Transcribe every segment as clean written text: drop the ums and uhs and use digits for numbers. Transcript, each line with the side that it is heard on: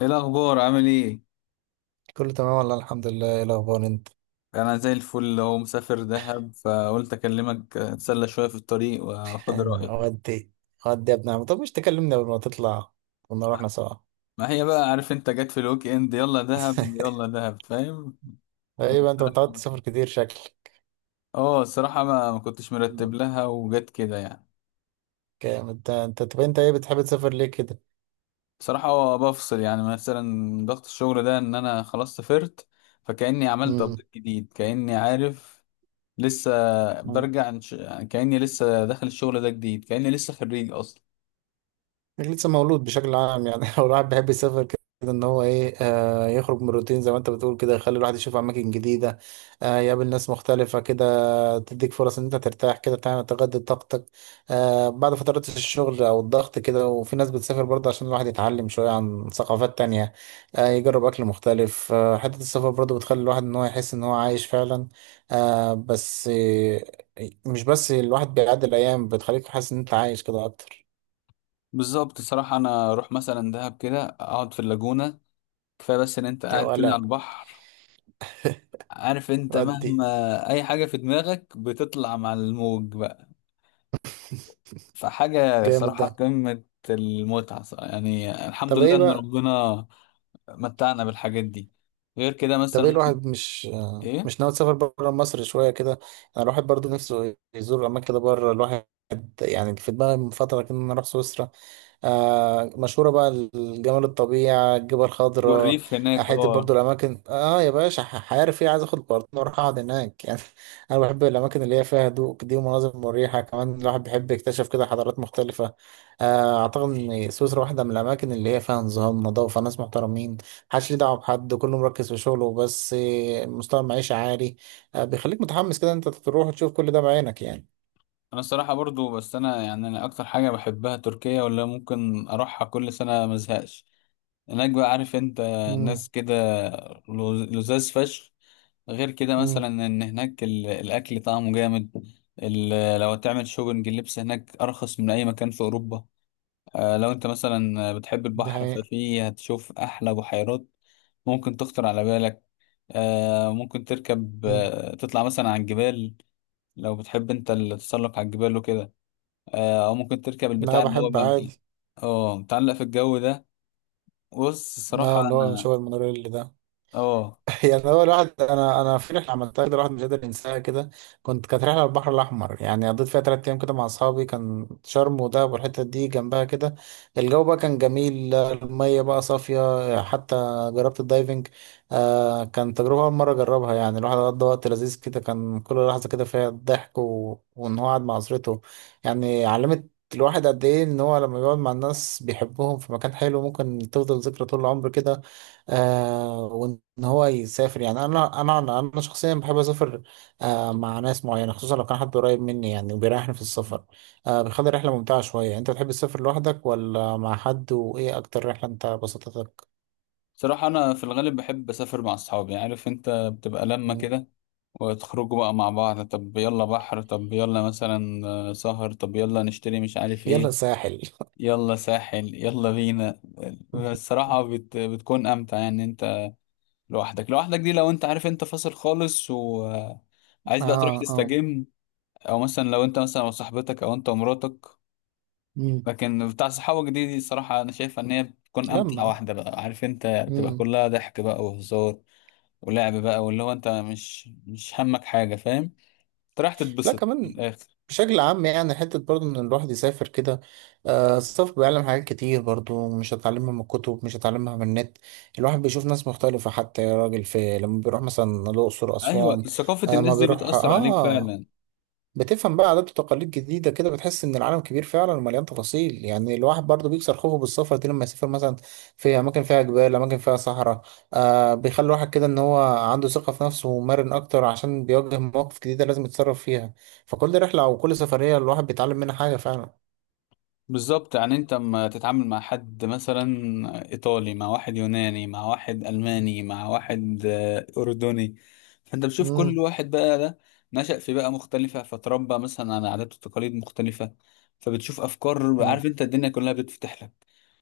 left: ايه الاخبار؟ عامل ايه؟
right: كله تمام، والله الحمد لله. ايه الاخبار انت؟
left: انا زي الفل اهو، مسافر دهب، فقلت اكلمك اتسلى شويه في الطريق واخد رايك.
right: ودي، ودي يا ابن عم. طب مش تكلمني قبل ما تطلع؟ كنا رحنا سوا.
left: ما هي بقى، عارف انت، جت في الويك اند يلا دهب يلا دهب، فاهم.
right: ايه بقى، انت متعود
left: بصراحة-
right: تسافر كتير شكلك؟
left: اه، الصراحه ما كنتش مرتب لها وجت كده يعني.
right: جامد ده. انت طب انت ايه بتحب تسافر ليه كده؟
left: بصراحه هو بفصل، يعني مثلا ضغط الشغل ده ان انا خلاص سافرت. فكاني عملت ابديت جديد، كاني عارف لسه
right: امم
left: برجع عن يعني كاني لسه داخل الشغل ده جديد، كاني لسه خريج اصلا.
right: إنك لسه مولود بشكل عام يعني. لو الواحد بيحب يسافر كده، ان هو ايه، يخرج من الروتين زي ما انت بتقول كده، يخلي الواحد يشوف اماكن جديده. يقابل ناس مختلفه كده، تديك فرص ان انت ترتاح، كده تعمل تجدد طاقتك. بعد فترات الشغل او الضغط كده، وفي ناس بتسافر برضه عشان الواحد يتعلم شويه عن ثقافات تانية. يجرب اكل مختلف. حته السفر برضه بتخلي الواحد ان هو يحس ان هو عايش فعلا. بس مش بس الواحد بيعدي الايام، بتخليك حاسس ان انت عايش كده اكتر.
left: بالظبط صراحة، أنا أروح مثلا دهب كده أقعد في اللاجونة. كفاية بس إن أنت
right: يا
left: قاعد كده
right: ولا،
left: على البحر، عارف أنت،
right: ادي.
left: مهما أي حاجة في دماغك بتطلع مع الموج بقى، فحاجة
right: جامد
left: صراحة
right: ده.
left: قمة المتعة صراحة. يعني الحمد
right: طب
left: لله
right: ايه
left: إن
right: بقى
left: ربنا متعنا بالحاجات دي. غير كده
right: طب
left: مثلا
right: ايه
left: ممكن
right: الواحد مش
left: إيه،
right: مش ناوي تسافر بره مصر شوية كده؟ انا الواحد برضو نفسه يزور اماكن كده بره. الواحد يعني في دماغي من فترة كده ان انا اروح سويسرا. مشهورة بقى، الجمال، الطبيعة، الجبال الخضراء.
left: والريف هناك
right: حتة برضو
left: أه.
right: الاماكن، يا باشا، عارف ايه، عايز اخد بارتنر واروح اقعد هناك يعني. انا بحب الاماكن اللي هي فيها هدوء دي ومناظر مريحة، كمان الواحد بيحب يكتشف كده حضارات مختلفة. اعتقد ان سويسرا واحدة من الاماكن اللي هي فيها نظام، نظافة، ناس محترمين. محدش ليه دعوه بحد، كله مركز في شغله بس، مستوى المعيشه عالي. بيخليك متحمس كده انت تروح تشوف كل ده بعينك يعني.
left: أنا الصراحة برضو، بس أنا يعني أنا أكتر حاجة بحبها تركيا، ولا ممكن أروحها كل سنة مزهقش. الأجواء، عارف انت، الناس
right: امم.
left: كده، لزاز فشخ. غير كده
right: امم.
left: مثلا ان هناك الاكل طعمه جامد. لو تعمل شوبنج، اللبس هناك ارخص من اي مكان في اوروبا. آه، لو انت مثلا بتحب
right: ده
left: البحر
right: حقيقي.
left: ففي هتشوف احلى بحيرات ممكن تخطر على بالك. آه، ممكن تركب،
right: مم.
left: تطلع مثلا على الجبال، لو بتحب انت التسلق على الجبال وكده. آه، او ممكن تركب
right: لا،
left: البتاع اللي هو
right: بحب
left: بقى فيه،
right: عادي.
left: اه، متعلق في الجو ده. بص،
right: لا،
left: الصراحة
right: اللي هو
left: انا
right: شغل المونوريل ده.
left: اه
right: يعني هو الواحد، انا في رحله عملتها كده، الواحد مش قادر ينساها كده. كانت رحله على البحر الاحمر، يعني قضيت فيها 3 ايام كده مع اصحابي، كان شرم ودهب والحته دي جنبها كده. الجو بقى كان جميل، الميه بقى صافيه حتى. جربت الدايفنج. كان تجربه اول مره اجربها، يعني الواحد قضى وقت لذيذ كده، كان كل لحظه كده فيها ضحك وان هو قاعد مع اسرته. يعني علمت الواحد قد ايه ان هو لما بيقعد مع الناس بيحبهم في مكان حلو ممكن تفضل ذكرى طول العمر كده. وان هو يسافر، يعني انا انا انا أنا شخصيا بحب اسافر. مع ناس معينه، خصوصا لو كان حد قريب مني يعني وبيريحني في السفر. بيخلي الرحله ممتعه شويه. انت بتحب تسافر لوحدك ولا مع حد؟ وايه اكتر رحله انت بسطتك؟
left: صراحة أنا في الغالب بحب أسافر مع أصحابي، عارف أنت، بتبقى لما
right: مم.
left: كده وتخرجوا بقى مع بعض، طب يلا بحر، طب يلا مثلا سهر، طب يلا نشتري مش عارف
right: يلا
left: إيه،
right: ساحل.
left: يلا ساحل يلا بينا. الصراحة بتكون أمتع يعني أنت لوحدك. لوحدك دي لو أنت، عارف أنت، فاصل خالص وعايز بقى تروح
right: اه، اه.
left: تستجم، أو مثلا لو أنت مثلا وصاحبتك أو أنت ومراتك.
right: مم.
left: لكن بتاع صحابك دي الصراحة أنا شايفها إن هي بتكون أمتع
right: لما.
left: واحدة بقى، عارف أنت، بتبقى
right: مم.
left: كلها ضحك بقى وهزار ولعب بقى، واللي هو انت مش همك حاجه، فاهم، انت رايح
right: لا،
left: تتبسط من
right: كمان.
left: الاخر.
right: بشكل عام يعني حتة برضو إن الواحد يسافر كده. السفر بيعلم حاجات كتير برضو، مش هتعلمها من الكتب، مش هتعلمها من النت. الواحد بيشوف ناس مختلفة، حتى يا راجل في لما بيروح مثلا الأقصر،
left: ايوه،
right: أسوان.
left: ثقافه
right: ما
left: الناس دي
right: بيروح
left: بتاثر عليك فعلا.
right: بتفهم بقى عادات وتقاليد جديدة كده، بتحس إن العالم كبير فعلا ومليان تفاصيل، يعني الواحد برضه بيكسر خوفه بالسفر دي لما يسافر مثلا في أماكن فيها جبال، أماكن فيها صحراء. بيخلي الواحد كده إن هو عنده ثقة في نفسه ومرن أكتر، عشان بيواجه مواقف جديدة لازم يتصرف فيها. فكل رحلة أو كل سفرية الواحد بيتعلم منها حاجة فعلا.
left: بالظبط، يعني انت اما تتعامل مع حد مثلا ايطالي، مع واحد يوناني، مع واحد الماني، مع واحد اردني، فانت بتشوف كل
right: مم.
left: واحد بقى ده نشأ في بيئة مختلفة، فتربى مثلا على عادات وتقاليد مختلفة. فبتشوف افكار،
right: مم.
left: عارف انت، الدنيا كلها بتفتح لك.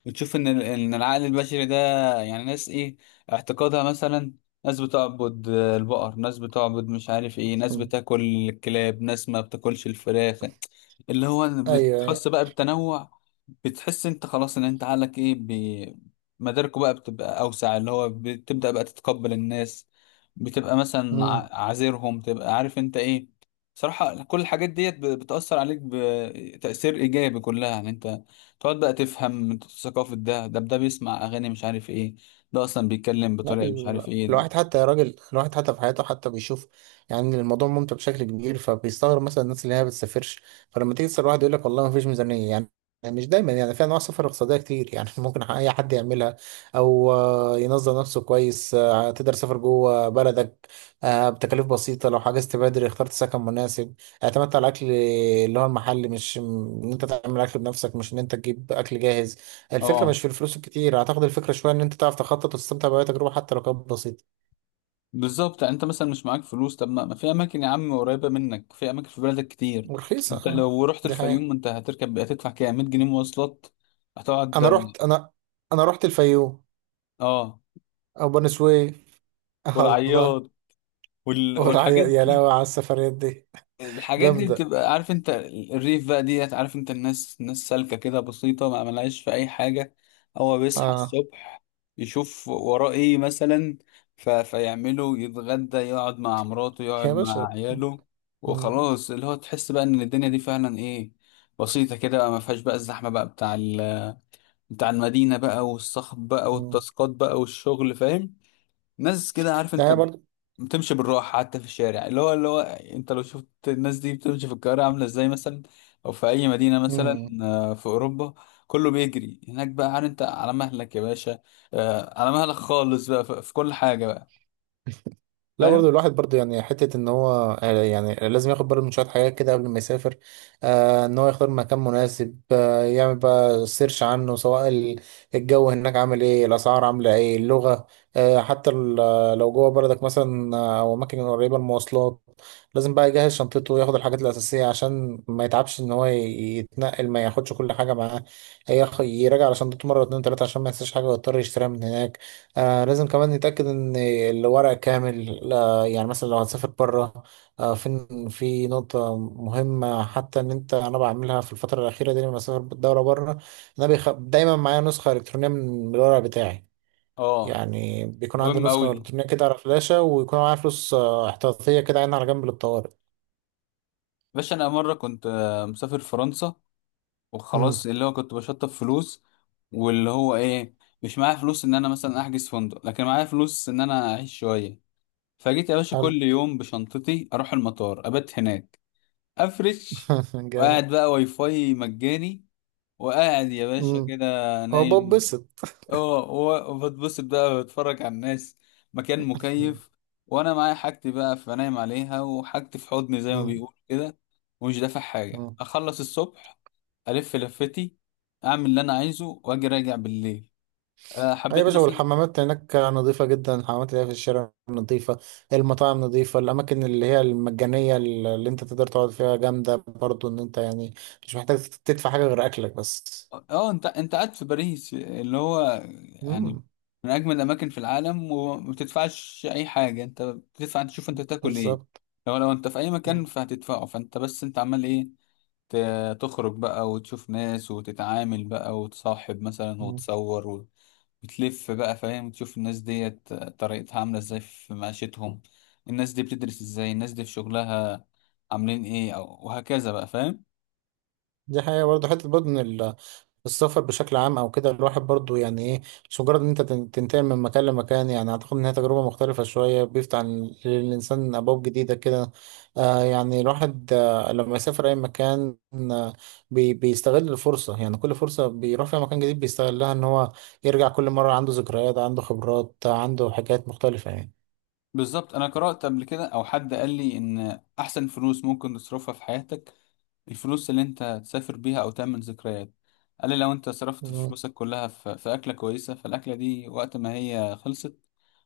left: بتشوف ان ان العقل البشري ده، يعني ناس ايه اعتقادها مثلا، ناس بتعبد البقر، ناس بتعبد مش عارف ايه، ناس
right: مم.
left: بتاكل الكلاب، ناس ما بتاكلش الفراخ. اللي هو
right: أيوه، أيوه.
left: بتحس بقى بالتنوع، بتحس انت خلاص ان انت عقلك ايه مداركه بقى بتبقى اوسع، اللي هو بتبدأ بقى تتقبل الناس، بتبقى مثلا
right: مم.
left: عازرهم، تبقى عارف انت ايه. صراحة كل الحاجات ديت بتأثر عليك بتأثير إيجابي كلها، يعني أنت تقعد بقى تفهم ثقافة ده، ده ده بيسمع أغاني مش عارف إيه، ده أصلا بيتكلم
right: لا،
left: بطريقة مش عارف إيه.
right: الواحد حتى يا راجل، الواحد حتى في حياته حتى بيشوف. يعني الموضوع ممتع بشكل كبير، فبيستغرب مثلا الناس اللي هي ما بتسافرش. فلما تيجي تسأل واحد يقول لك والله ما فيش ميزانية يعني. يعني مش دايما، يعني في انواع سفر اقتصاديه كتير يعني ممكن اي حد يعملها. او ينظم نفسه كويس. تقدر تسافر جوه بلدك بتكاليف بسيطه، لو حجزت بدري، اخترت سكن مناسب، اعتمدت على الاكل اللي هو المحلي، مش ان انت تعمل اكل بنفسك، مش ان انت تجيب اكل جاهز. الفكرة مش
left: اه،
right: في الفلوس الكتير، أعتقد الفكرة شوية إن أنت تعرف تخطط وتستمتع بأي تجربة حتى لو كانت بسيطة
left: بالظبط، يعني انت مثلا مش معاك فلوس، طب ما في اماكن يا عم قريبه منك، في اماكن في بلدك كتير.
right: ورخيصة،
left: انت
right: أه.
left: لو رحت
right: دي حقيقة.
left: الفيوم انت هتركب هتدفع كام، 100 جنيه مواصلات. هتقعد،
right: أنا رحت أنا أنا رحت الفيوم
left: اه،
right: أو بني سويف. الله.
left: والعياط
right: والعيا،
left: والحاجات
right: يا
left: دي.
right: لهوي على السفريات دي.
left: الحاجات دي
right: جامدة.
left: بتبقى، عارف انت، الريف بقى ديت، عارف انت، الناس الناس سالكة كده بسيطة، ما ملهاش في اي حاجة. هو بيصحى
right: أه،
left: الصبح، يشوف وراه ايه مثلا، فيعمله، يتغدى، يقعد مع مراته، يقعد
right: يا
left: مع
right: باشا.
left: عياله،
right: مم.
left: وخلاص، اللي هو تحس بقى ان الدنيا دي فعلا ايه، بسيطة كده بقى، ما فيهاش بقى الزحمة بقى بتاع بتاع المدينة بقى، والصخب بقى،
right: مم.
left: والتاسكات بقى، والشغل، فاهم. ناس كده، عارف
right: ده
left: انت، بتمشي بالراحه حتى في الشارع. اللي هو انت لو شفت الناس دي بتمشي في القاهره عامله ازاي مثلا، او في اي مدينه مثلا
right: برضه،
left: في اوروبا، كله بيجري هناك بقى. عارف انت، على مهلك يا باشا، على مهلك خالص بقى في كل حاجه بقى،
right: لا برضو
left: فاهم.
right: الواحد برضو يعني حتة ان هو يعني لازم ياخد باله من شوية حاجات كده قبل ما يسافر. ان هو يختار مكان مناسب، يعمل بقى سيرش عنه، سواء الجو هناك عامل ايه، الاسعار عاملة ايه، اللغة. حتى لو جوه بلدك مثلا، او اماكن قريبة، المواصلات. لازم بقى يجهز شنطته وياخد الحاجات الاساسية عشان ما يتعبش ان هو يتنقل، ما ياخدش كل حاجة معاه. يراجع على شنطته مرة اتنين تلاتة عشان ما ينساش حاجة ويضطر يشتريها من هناك. لازم كمان نتأكد إن الورق كامل، يعني مثلا لو هتسافر بره، فين في نقطة مهمة حتى إن أنا بعملها في الفترة الأخيرة دي، لما بسافر بالدورة بره، إن أنا دايما معايا نسخة إلكترونية من الورق بتاعي.
left: اه،
right: يعني بيكون عندي
left: مهم قوي
right: نسخة
left: دي.
right: إلكترونية كده على فلاشة، ويكون معايا فلوس احتياطية كده، عينها على جنب للطوارئ.
left: باشا، انا مره كنت مسافر فرنسا،
right: مم.
left: وخلاص اللي هو كنت بشطب فلوس، واللي هو ايه، مش معايا فلوس ان انا مثلا احجز فندق، لكن معايا فلوس ان انا اعيش شويه. فجيت يا باشا
right: حلو.
left: كل يوم بشنطتي اروح المطار ابات هناك، افرش
right: جامد.
left: وقاعد بقى، واي فاي مجاني، وقاعد يا باشا
right: مم.
left: كده
right: هو
left: نايم.
right: ببسط.
left: اه، وبتبسط بقى، بتفرج على الناس، مكان مكيف، وانا معايا حاجتي بقى فنايم عليها، وحاجتي في حضني زي ما
right: مم.
left: بيقول كده، ومش دافع حاجة.
right: مم.
left: اخلص الصبح، الف لفتي، اعمل اللي انا عايزه، واجي راجع بالليل.
right: أي يا
left: حبيت
right: باشا،
left: مثلا.
right: والحمامات هناك نظيفة جدا، الحمامات اللي هي في الشارع نظيفة، المطاعم نظيفة، الأماكن اللي هي المجانية اللي أنت تقدر تقعد فيها جامدة برضو، إن أنت يعني مش محتاج تدفع حاجة غير أكلك بس.
left: اه، انت قاعد في باريس، اللي هو يعني
right: مم.
left: من اجمل الاماكن في العالم، وما بتدفعش اي حاجه، انت بتدفع انت تشوف انت تاكل ايه.
right: بالظبط.
left: لو انت في اي مكان فهتدفعه، فانت بس انت عمال ايه، تخرج بقى وتشوف ناس وتتعامل بقى وتصاحب مثلا،
right: مم.
left: وتصور وتلف بقى، فاهم، تشوف الناس ديت طريقتها عامله ازاي في معيشتهم، الناس دي بتدرس ازاي، الناس دي في شغلها عاملين ايه، او وهكذا بقى، فاهم.
right: دي حقيقة برضه، حتة برضه إن السفر بشكل عام أو كده الواحد برضه يعني إيه، مش مجرد إن أنت تنتقل من مكان لمكان، يعني أعتقد إن هي تجربة مختلفة شوية، بيفتح للإنسان أبواب جديدة كده. يعني الواحد لما يسافر أي مكان، آه بيستغل الفرصة، يعني كل فرصة بيروح فيها مكان جديد بيستغلها إن هو يرجع كل مرة عنده ذكريات، عنده خبرات، عنده حاجات مختلفة يعني.
left: بالظبط، انا قرأت قبل كده او حد قال لي ان احسن فلوس ممكن تصرفها في حياتك الفلوس اللي انت تسافر بيها او تعمل ذكريات. قال لي لو انت صرفت
right: مم.
left: فلوسك كلها في, اكلة كويسة فالاكلة دي وقت ما هي خلصت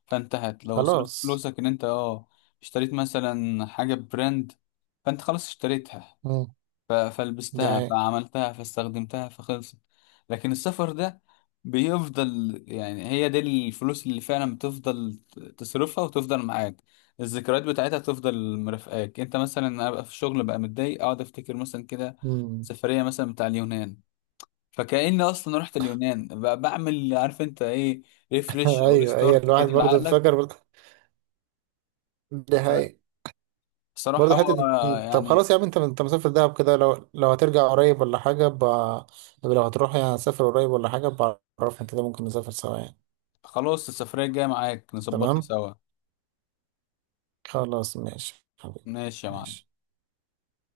left: فانتهت. لو صرفت
right: خلاص.
left: فلوسك ان انت اشتريت مثلا حاجة براند، فانت خلاص اشتريتها،
right: مم. دي
left: فلبستها
right: حقيقة.
left: فعملتها فاستخدمتها فخلصت. لكن السفر ده بيفضل، يعني هي دي الفلوس اللي فعلا بتفضل تصرفها وتفضل معاك الذكريات بتاعتها، تفضل مرافقاك انت. مثلا ابقى في الشغل بقى متضايق، اقعد افتكر مثلا كده
right: مم.
left: سفرية مثلا بتاع اليونان، فكأني اصلا رحت اليونان بقى، بعمل عارف انت ايه، ريفرش او
right: أيوه، أيوه،
left: ريستارت كده
right: الواحد برضه
left: لعقلك.
right: فاكر برضه. دي حقيقة.
left: فبصراحة
right: برضه
left: هو
right: حتة طب
left: يعني
right: خلاص يا عم، انت مسافر دهب كده؟ لو هترجع قريب ولا حاجة لو هتروح يعني، هتسافر قريب ولا حاجة؟ بعرفني كده ممكن نسافر سوا يعني.
left: خلاص، السفرية الجاية معاك نظبطها
right: تمام.
left: سوا.
right: خلاص ماشي حبيبي.
left: ماشي يا معلم.
right: ماشي.